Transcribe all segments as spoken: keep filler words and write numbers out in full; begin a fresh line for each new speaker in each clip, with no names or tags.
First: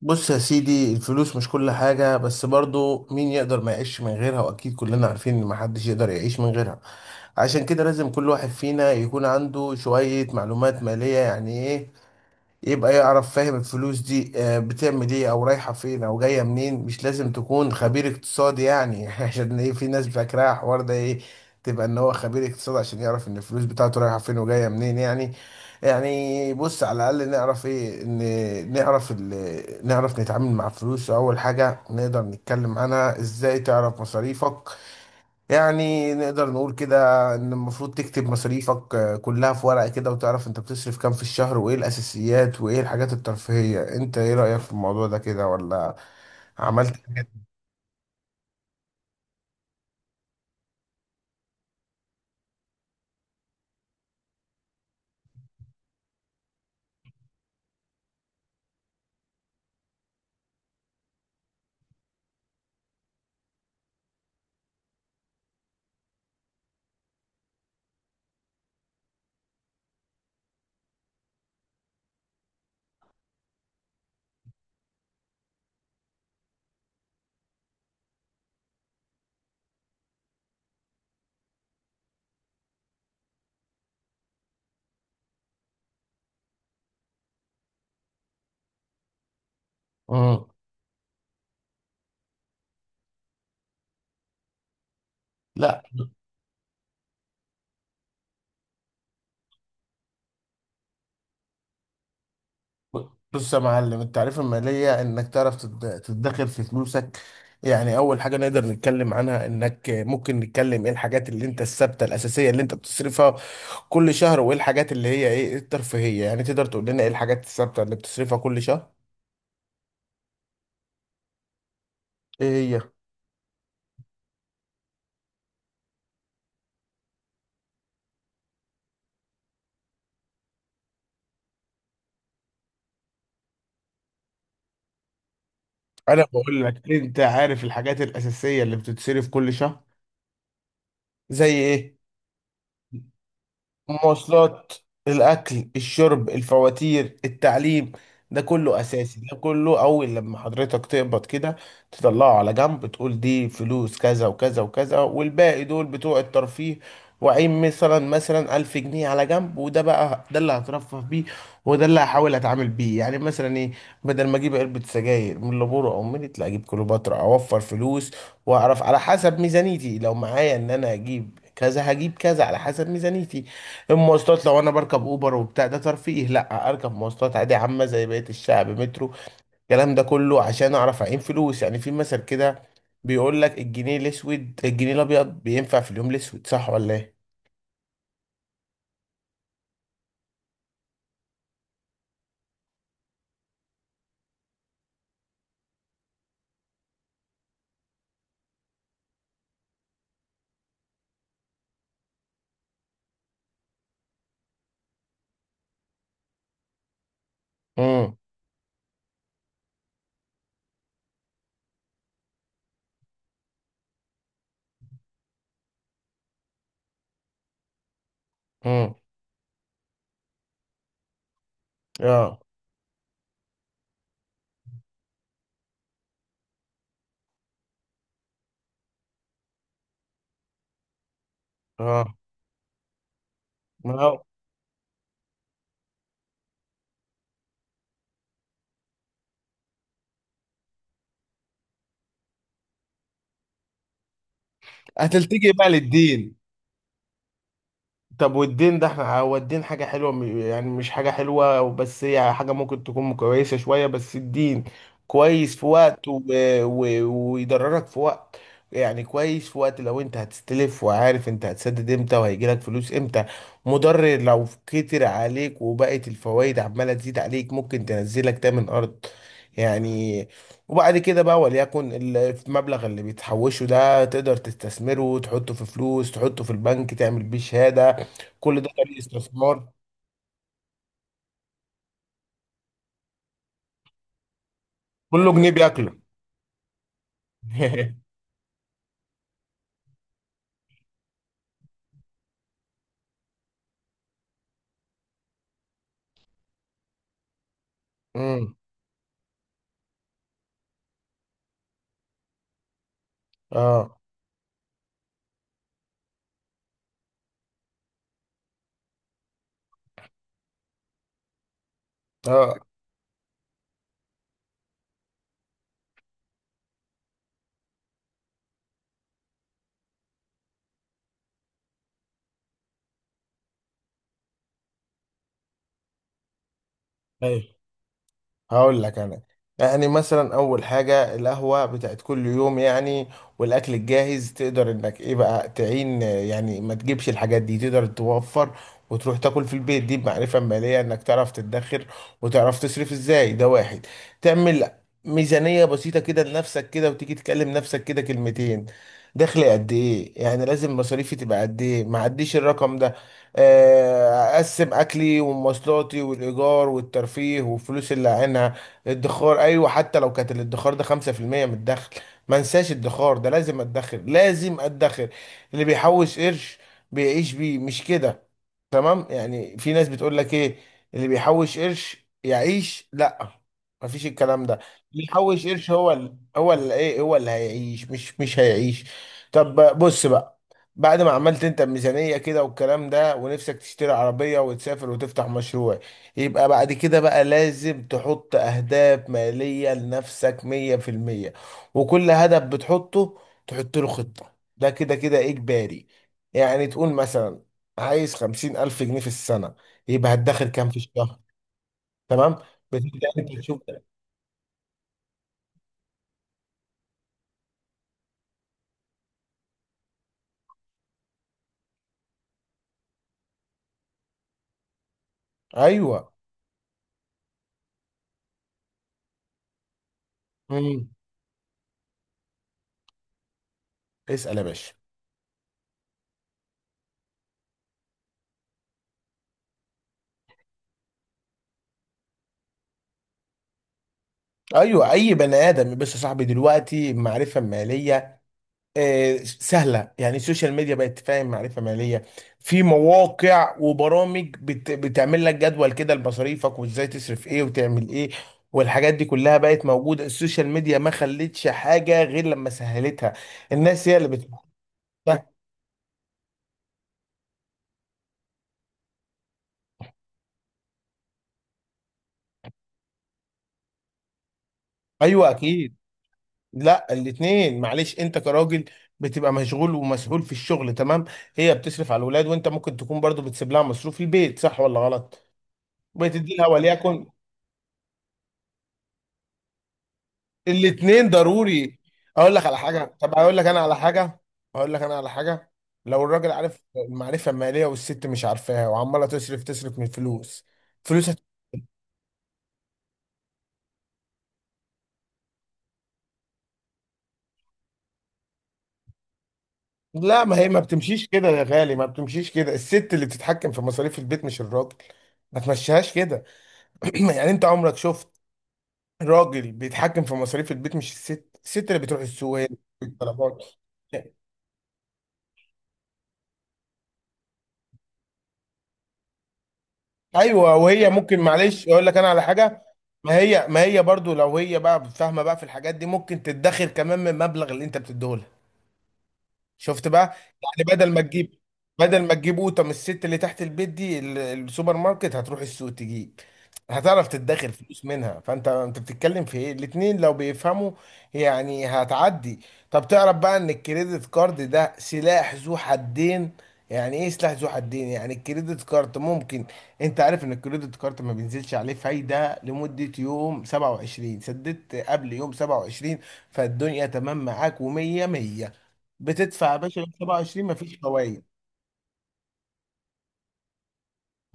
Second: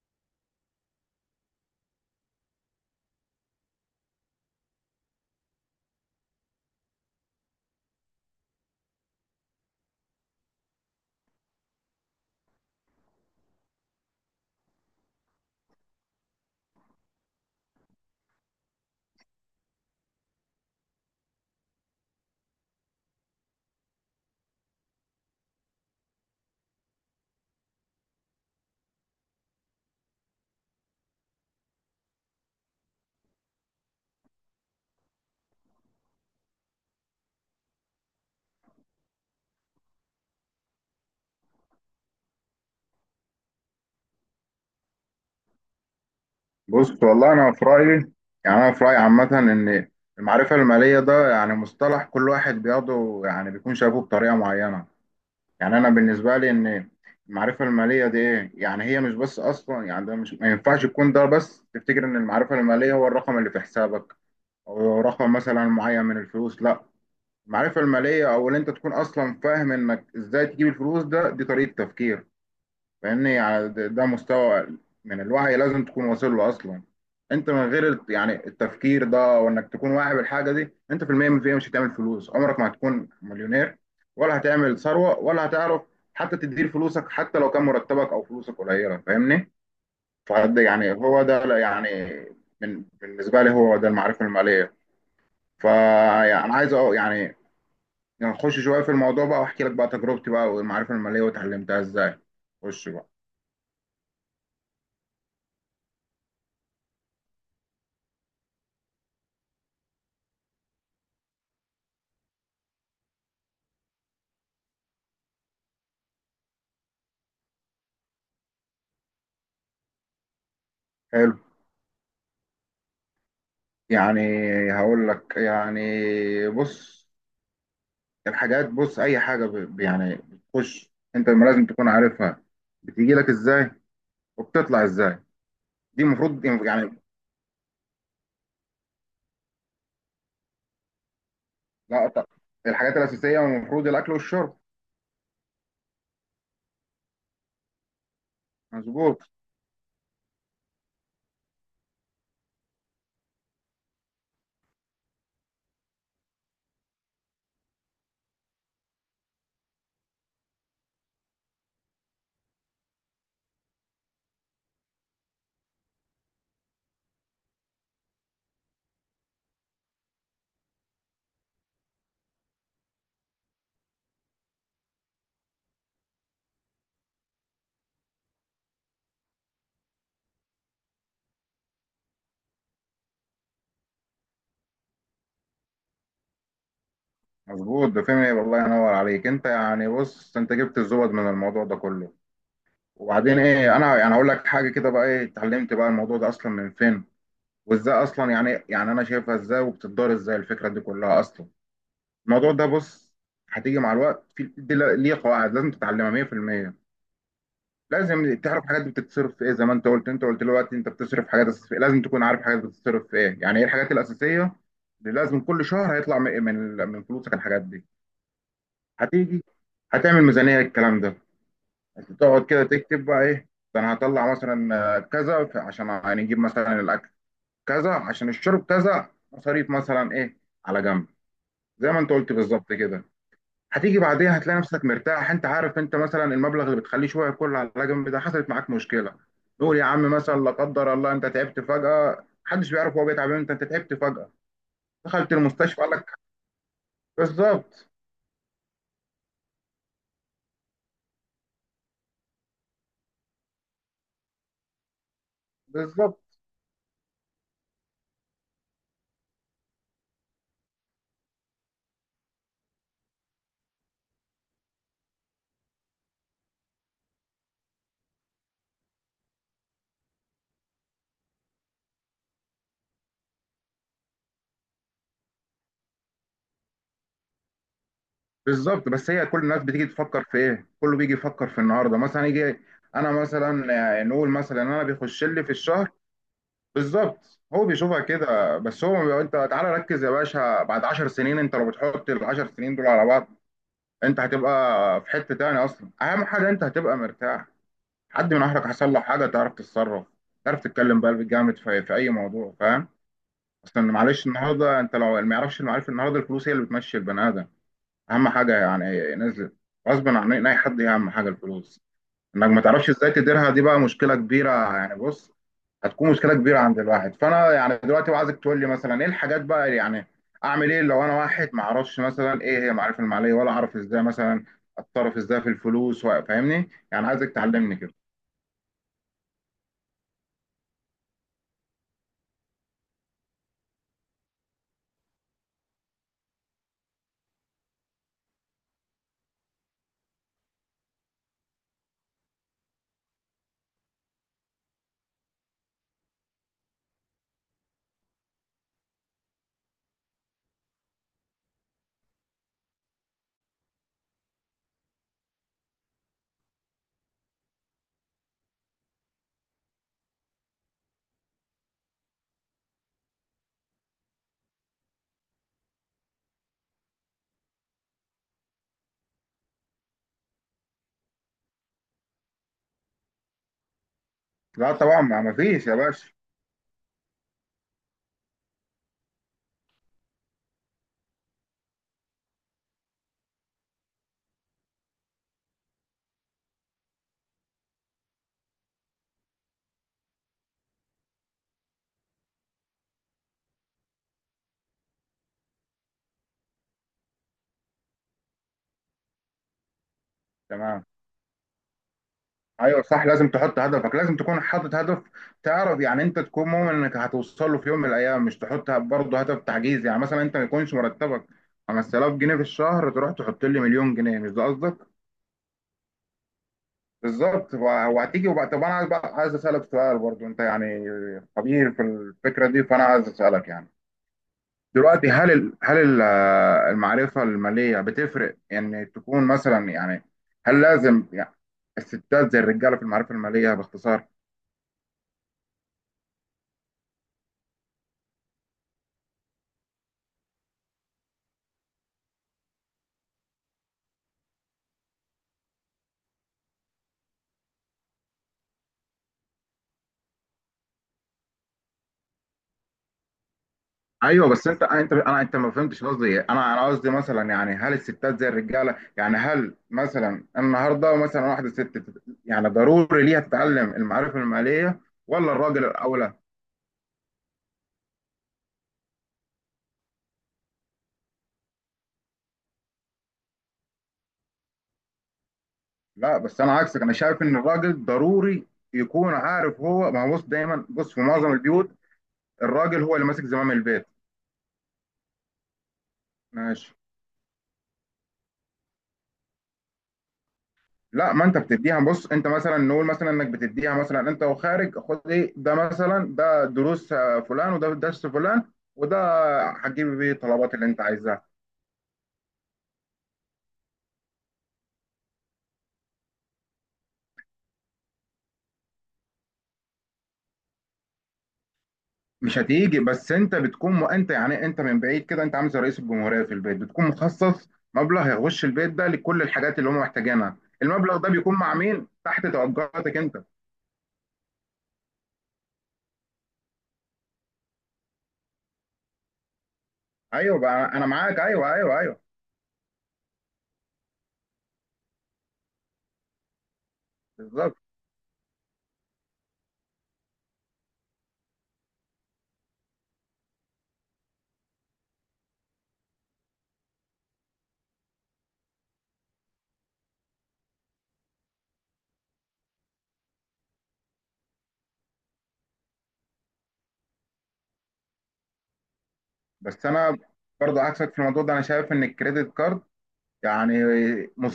بص يا سيدي، الفلوس مش كل حاجة، بس برضو مين يقدر ما يعيش من غيرها؟ وأكيد كلنا عارفين إن محدش يقدر يعيش من غيرها. عشان كده لازم كل واحد فينا يكون عنده شوية معلومات مالية. يعني إيه؟ يبقى يعرف، فاهم الفلوس دي آه، بتعمل ايه او رايحة فين او جاية منين. مش لازم تكون خبير اقتصادي يعني عشان ايه في ناس فاكراها الحوار ده ايه؟ تبقى ان هو خبير اقتصاد عشان يعرف ان الفلوس بتاعته رايحة فين وجاية منين يعني. يعني بص، على الاقل نعرف ايه؟ ان نعرف ال... نعرف نتعامل مع الفلوس. اول حاجة نقدر نتكلم عنها، ازاي تعرف مصاريفك؟ يعني نقدر نقول كده ان المفروض تكتب مصاريفك آه، كلها في ورقة كده، وتعرف انت بتصرف كام في الشهر، وايه الاساسيات وايه الحاجات الترفيهية. انت ايه رأيك في الموضوع ده، كده ولا عملت
بص
حاجات؟
والله انا في رايي، يعني انا في رايي عامه ان المعرفه الماليه ده يعني مصطلح كل واحد بياخده، يعني بيكون شايفه بطريقه معينه. يعني انا بالنسبه لي ان المعرفه الماليه دي ايه؟ يعني هي مش بس اصلا، يعني ده مش، ما ينفعش تكون ده بس، تفتكر ان المعرفه الماليه هو الرقم اللي في حسابك او رقم مثلا معين من الفلوس. لا، المعرفه الماليه او ان انت تكون اصلا فاهم انك ازاي تجيب الفلوس، ده دي طريقه تفكير. فاهمني؟ يعني ده ده مستوى من الوعي لازم تكون واصل له اصلا. انت من غير الت- يعني التفكير ده وانك تكون واعي بالحاجه دي، انت في المية من المية مش هتعمل فلوس، عمرك ما هتكون مليونير ولا هتعمل ثروه ولا هتعرف حتى تدير فلوسك، حتى لو كان مرتبك او فلوسك قليله. فاهمني؟
مم.
فده يعني هو ده، لا، يعني من بالنسبه لي هو ده المعرفه الماليه.
لا،
فانا عايز أ- يعني نخش شويه في الموضوع بقى، واحكي لك بقى تجربتي بقى، والمعرفه الماليه وتعلمتها ازاي. خش بقى.
بص يا معلم، التعريف المالية انك تعرف تد- تدخر في فلوسك. يعني اول حاجة نقدر نتكلم عنها، انك ممكن نتكلم ايه الحاجات اللي انت الثابتة الاساسية اللي انت بتصرفها كل شهر، وايه الحاجات اللي هي ايه الترفيهية. يعني تقدر تقول لنا ايه الحاجات الثابتة اللي بتصرفها كل شهر؟
حلو،
ايه هي؟
يعني هقول لك، يعني بص، الحاجات بص، اي حاجه ب- يعني بتخش انت ما لازم تكون عارفها بتيجي لك ازاي وبتطلع ازاي، دي
انا
المفروض
بقول لك،
يعني.
انت عارف الحاجات الاساسيه اللي بتتصرف كل شهر؟ زي ايه؟
لا ط- الحاجات الاساسيه المفروض الاكل والشرب.
المواصلات، الاكل، الشرب، الفواتير، التعليم، ده كله
مظبوط.
اساسي. ده كله اول لما حضرتك تقبض كده، تطلعه على جنب، تقول دي فلوس كذا وكذا وكذا، والباقي دول بتوع الترفيه. وعين مثلا مثلا ألف جنيه على جنب، وده بقى ده اللي هترفه بيه، وده اللي هحاول اتعامل بيه. يعني مثلا ايه، بدل ما اجيب علبة سجاير من لابورو او ميريت، لا اجيب كليوباترا اوفر فلوس. واعرف على حسب ميزانيتي، لو معايا ان انا اجيب كذا هجيب كذا على حسب ميزانيتي. المواصلات، لو انا بركب اوبر وبتاع ده ترفيه، لا اركب مواصلات عادي عامه زي بقيه الشعب، مترو. الكلام ده كله عشان اعرف اعين فلوس. يعني في مثل كده بيقول لك الجنيه الاسود الجنيه الابيض بينفع في اليوم الاسود، صح ولا ايه؟
مظبوط، ده فهمني والله، ينور عليك انت، يعني بص، انت جبت الزبد من الموضوع ده كله. وبعدين ايه، انا يعني هقول لك حاجه كده بقى، ايه اتعلمت بقى الموضوع ده اصلا من فين، وازاي اصلا يعني، يعني انا شايفها ازاي وبتدار ازاي الفكره دي كلها اصلا. الموضوع ده بص، هتيجي مع الوقت. في دي ل- ليه قواعد لازم تتعلمها مية في المية.
امم،
لازم تعرف حاجات بتتصرف في ايه، زي ما انت قلت، انت قلت دلوقتي انت بتصرف حاجات أساسية. لازم تكون عارف حاجات بتتصرف في ايه، يعني ايه الحاجات الاساسيه اللي لازم كل شهر هيطلع من من من فلوسك الحاجات دي.
امم،
هتيجي هتعمل ميزانيه، الكلام ده انت
اه،
تقعد كده تكتب بقى، ايه ده، انا هطلع مثلا آه، كذا، ف- عشان هنجيب مثلا الاكل كذا، عشان الشرب كذا، مصاريف مثلا ايه على جنب، زي ما انت
اه.
قلت بالظبط كده.
ما
هتيجي
هو
بعديها هتلاقي نفسك مرتاح، انت عارف انت مثلا المبلغ اللي بتخليه شويه كله على جنب ده، حصلت معاك مشكله، نقول يا عم مثلا لا قدر الله انت تعبت فجاه، محدش بيعرف هو بيتعب امتى، انت تعبت فجاه دخلت
هتلتجي بقى
المستشفى قال لك.
للدين.
بالظبط.
طب والدين ده، احنا هو الدين حاجة حلوة، م- يعني مش حاجة حلوة، بس هي حاجة ممكن تكون كويسة شوية. بس الدين كويس في وقت و...
بالظبط.
و... ويضررك في وقت. يعني كويس في وقت لو انت هتستلف وعارف انت هتسدد امتى وهيجيلك فلوس امتى. مضر لو كتر عليك وبقت الفوائد عمالة تزيد عليك، ممكن تنزلك تامن ارض يعني. وبعد كده بقى، وليكن ال- المبلغ اللي بتحوشه ده، تقدر تستثمره، تحطه في فلوس، تحطه في البنك، تعمل بيه شهادة، كل ده
بالظبط،
كان
بس هي كل الناس
استثمار.
بتيجي تفكر في ايه، كله بيجي يفكر في النهارده، مثلا يجي انا مثلا، آه، نقول مثلا انا بيخش
كله
لي
جنيه
في الشهر.
بياكله
بالظبط، هو بيشوفها كده، بس هو بيبقى- انت تعالى ركز يا باشا، بعد 10 سنين انت لو بتحط ال 10 سنين دول على بعض، انت هتبقى في حتة تاني اصلا. اهم حاجة انت هتبقى مرتاح، حد من
امم،
اهلك حصل له حاجة تعرف تتصرف، تعرف تتكلم بقلب جامد في, في اي موضوع. فاهم؟ اصلا
اه،
معلش النهاردة انت لو ما يعرفش المعارف، النهاردة الفلوس هي اللي بتمشي البني ادم، اهم حاجة، يعني نزلت غصب عن اي حد، هي اهم حاجة الفلوس. انك ما
اه.
تعرفش ازاي تديرها دي بقى مشكله كبيره. يعني بص، هتكون مشكله كبيره عند الواحد. فانا يعني دلوقتي بقى عايزك تقول لي مثلا ايه الحاجات بقى اللي يعني اعمل ايه لو انا واحد ما اعرفش مثلا ايه هي المعرفه الماليه، ولا اعرف ازاي مثلا اتصرف ازاي في الفلوس و- فاهمني، يعني عايزك
ايوه،
تعلمني كده.
هقول لك انا، يعني مثلا اول حاجه القهوه بتاعت كل يوم يعني، والاكل الجاهز، تقدر انك ايه بقى تعين، يعني ما تجيبش الحاجات دي تقدر توفر وتروح تاكل في البيت. دي بمعرفه ماليه، انك تعرف تدخر وتعرف تصرف ازاي، ده واحد. تعمل ميزانيه بسيطه كده لنفسك، كده وتيجي تكلم نفسك كده كلمتين. دخلي قد ايه؟ يعني لازم مصاريفي تبقى قد ايه؟ ما عديش الرقم ده. آه، اقسم اكلي ومواصلاتي والايجار والترفيه والفلوس اللي عينها الادخار. ايوه، حتى لو كانت الادخار ده خمسة في المية من الدخل، ما انساش الادخار ده، لازم ادخر، لازم ادخر. اللي بيحوش قرش بيعيش بيه، مش كده؟ تمام. يعني في ناس بتقول لك ايه، اللي بيحوش قرش يعيش، لا، مفيش الكلام ده.
لا طبعا،
اللي
ما ما
يحوش
فيش
قرش
يا
هو
باشا.
ال... هو اللي ايه، هو اللي هيعيش، مش مش هيعيش. طب بص بقى، بعد ما عملت انت الميزانية كده والكلام ده، ونفسك تشتري عربية وتسافر وتفتح مشروع، يبقى بعد كده بقى لازم تحط اهداف مالية لنفسك مية في المية. وكل هدف بتحطه تحط له خطة، ده كده كده اجباري. يعني تقول مثلا، عايز خمسين ألف جنيه في السنة، يبقى هتدخل كام في
تمام.
الشهر؟ تمام.
ايوه صح،
بتبدأ
لازم
أنت
تحط
تشوف.
هدفك، لازم تكون حاطط هدف تعرف يعني، انت تكون مؤمن انك هتوصل له في يوم من الايام، مش تحط برضه هدف تعجيزي، يعني مثلا انت ما يكونش مرتبك خمستلاف جنيه في الشهر تروح تحط لي مليون جنيه. مش ده قصدك؟
أيوه.
بالظبط. وهتيجي وبقى طب انا عايز بقى، عايز اسالك سؤال برضه، انت يعني
مم.
خبير في الفكره دي، فانا عايز اسالك يعني
اسأل يا باشا.
دلوقتي هل ال... هل ال- المعرفه الماليه بتفرق؟ ان تكون مثلا يعني، هل لازم يعني الستات زي الرجاله في المعرفه الماليه؟ باختصار.
أيوه، أي بني آدم. بس يا صاحبي، دلوقتي معرفة مالية آه سهلة. يعني السوشيال ميديا بقت تفهم معرفة مالية. في مواقع وبرامج بت بتعمل لك جدول كده لمصاريفك، وإزاي تصرف إيه وتعمل إيه. والحاجات دي كلها بقت موجودة. السوشيال ميديا ما خلتش حاجة غير لما سهلتها. الناس هي اللي
ايوه
بتحطها.
بس انت انت انا انت ما فهمتش قصدي إيه. انا انا قصدي مثلا يعني، هل الستات زي الرجاله، يعني هل مثلا النهارده مثلا واحده ست تت- يعني ضروري ليها تتعلم المعرفه الماليه،
أيوه،
ولا الراجل
أكيد.
الاولى؟
لا، الاتنين. معلش، انت كراجل بتبقى مشغول ومسؤول في الشغل، تمام؟ هي بتصرف على الولاد، وانت ممكن تكون برضو بتسيب لها مصروف البيت، صح ولا غلط؟
لا
بتدي
بس
لها
انا عكسك، انا
وليكن.
شايف ان الراجل ضروري يكون عارف، هو ما هو بص، دايما بص في
الاتنين
معظم البيوت
ضروري. اقول لك على
الراجل
حاجه،
هو اللي
طب
ماسك
اقول لك
زمام
انا على
البيت.
حاجه، اقول لك انا على حاجه. لو الراجل عارف
ماشي.
المعرفه الماليه والست مش عارفاها وعماله تصرف تصرف من فلوس، فلوس
لا،
هت-
ما انت بتديها، بص انت مثلا، نقول مثلا انك بتديها مثلا انت وخارج، خد ايه ده مثلا، ده دروس آه، فلان، وده درس فلان، وده هتجيب بيه
لا، ما هي
الطلبات
ما
اللي انت
بتمشيش
عايزها.
كده يا غالي، ما بتمشيش كده. الست اللي بتتحكم في مصاريف البيت، مش الراجل. ما تمشيهاش كده. يعني انت عمرك شفت راجل بيتحكم في مصاريف البيت مش الست؟ الست اللي بتروح السوق
مش
هي اللي
هتيجي،
بتجيب
بس انت
الطلبات.
بتكون م... انت يعني انت من بعيد كده، انت عامل زي رئيس الجمهوريه في البيت، بتكون مخصص مبلغ يخش البيت ده لكل الحاجات اللي هم محتاجينها،
ايوه، وهي
المبلغ ده
ممكن،
بيكون مع
معلش اقول
مين؟
لك انا على
تحت
حاجه،
توجهاتك
ما
انت.
هي ما هي برضو لو هي بقى فاهمه بقى في الحاجات دي، ممكن تتدخر كمان من المبلغ اللي انت بتديه لها. شفت بقى؟
ايوه بقى
يعني
انا
بدل ما
معاك،
تجيب،
ايوه، ايوه، ايوه.
بدل ما تجيب قوطه من الست اللي تحت البيت دي ال- السوبر ماركت، هتروح السوق تجيب، هتعرف تدخر
بالظبط.
فلوس منها. فانت انت بتتكلم في ايه؟ الاتنين لو بيفهموا يعني هتعدي. طب تعرف بقى ان الكريدت كارد ده سلاح ذو حدين؟ يعني ايه سلاح ذو حدين؟ يعني الكريدت كارد ممكن، انت عارف ان الكريدت كارد ما بينزلش عليه فايدة لمدة يوم سبعة وعشرين، سددت قبل يوم سبعة وعشرين فالدنيا تمام معاك و100 مية مية. بتدفع يا
بس
باشا
انا
سبعة وعشرين،
برضو
مفيش
عكسك في
فوائد.
الموضوع ده، انا شايف ان الكريدت كارد يعني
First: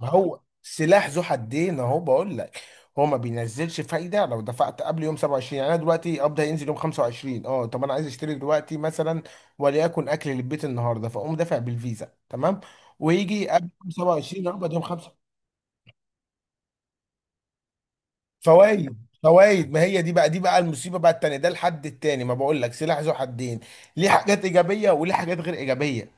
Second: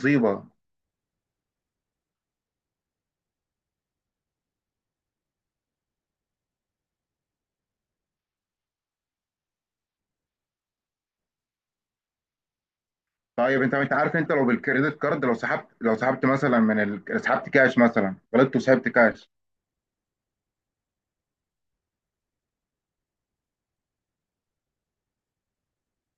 ما هو سلاح ذو حدين اهو بقول لك. هو ما بينزلش فايده لو دفعت قبل يوم سبعة وعشرين. يعني انا دلوقتي قبض هينزل يوم خمسة وعشرين. اه، طب انا عايز اشتري دلوقتي مثلا، وليكن اكل للبيت النهارده، فاقوم دافع بالفيزا تمام، ويجي
طيب
قبل
انت
يوم
انت عارف انت لو
سبعة وعشرين اقبض يوم
بالكريدت
خمسة.
كارد، لو سحبت، لو سحبت مثلا من ال... سحبت كاش مثلا، غلطت وسحبت
فوائد،
كاش.
فوائد. ما هي دي بقى، دي بقى المصيبه بقى التانيه، ده الحد التاني، ما بقول لك سلاح ذو حدين، ليه حاجات ايجابيه وليه حاجات غير ايجابيه.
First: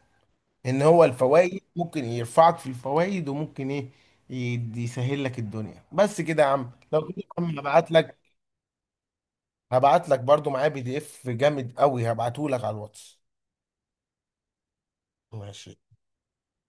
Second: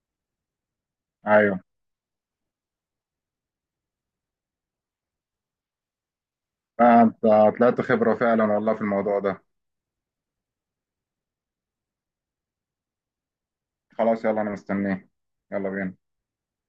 ان هو الفوائد
ايوه.
ممكن يرفعك في الفوائد، وممكن ايه يد- يسهل لك الدنيا. بس كده يا عم، لو كده
فانت
يا عم
طلعت
هبعت
خبره
لك،
فعلا والله في الموضوع ده.
هبعت لك برضو معايا بي دي اف جامد قوي هبعته لك على الواتس.
خلاص يلا، انا مستنيه. يلا
ماشي.
بينا.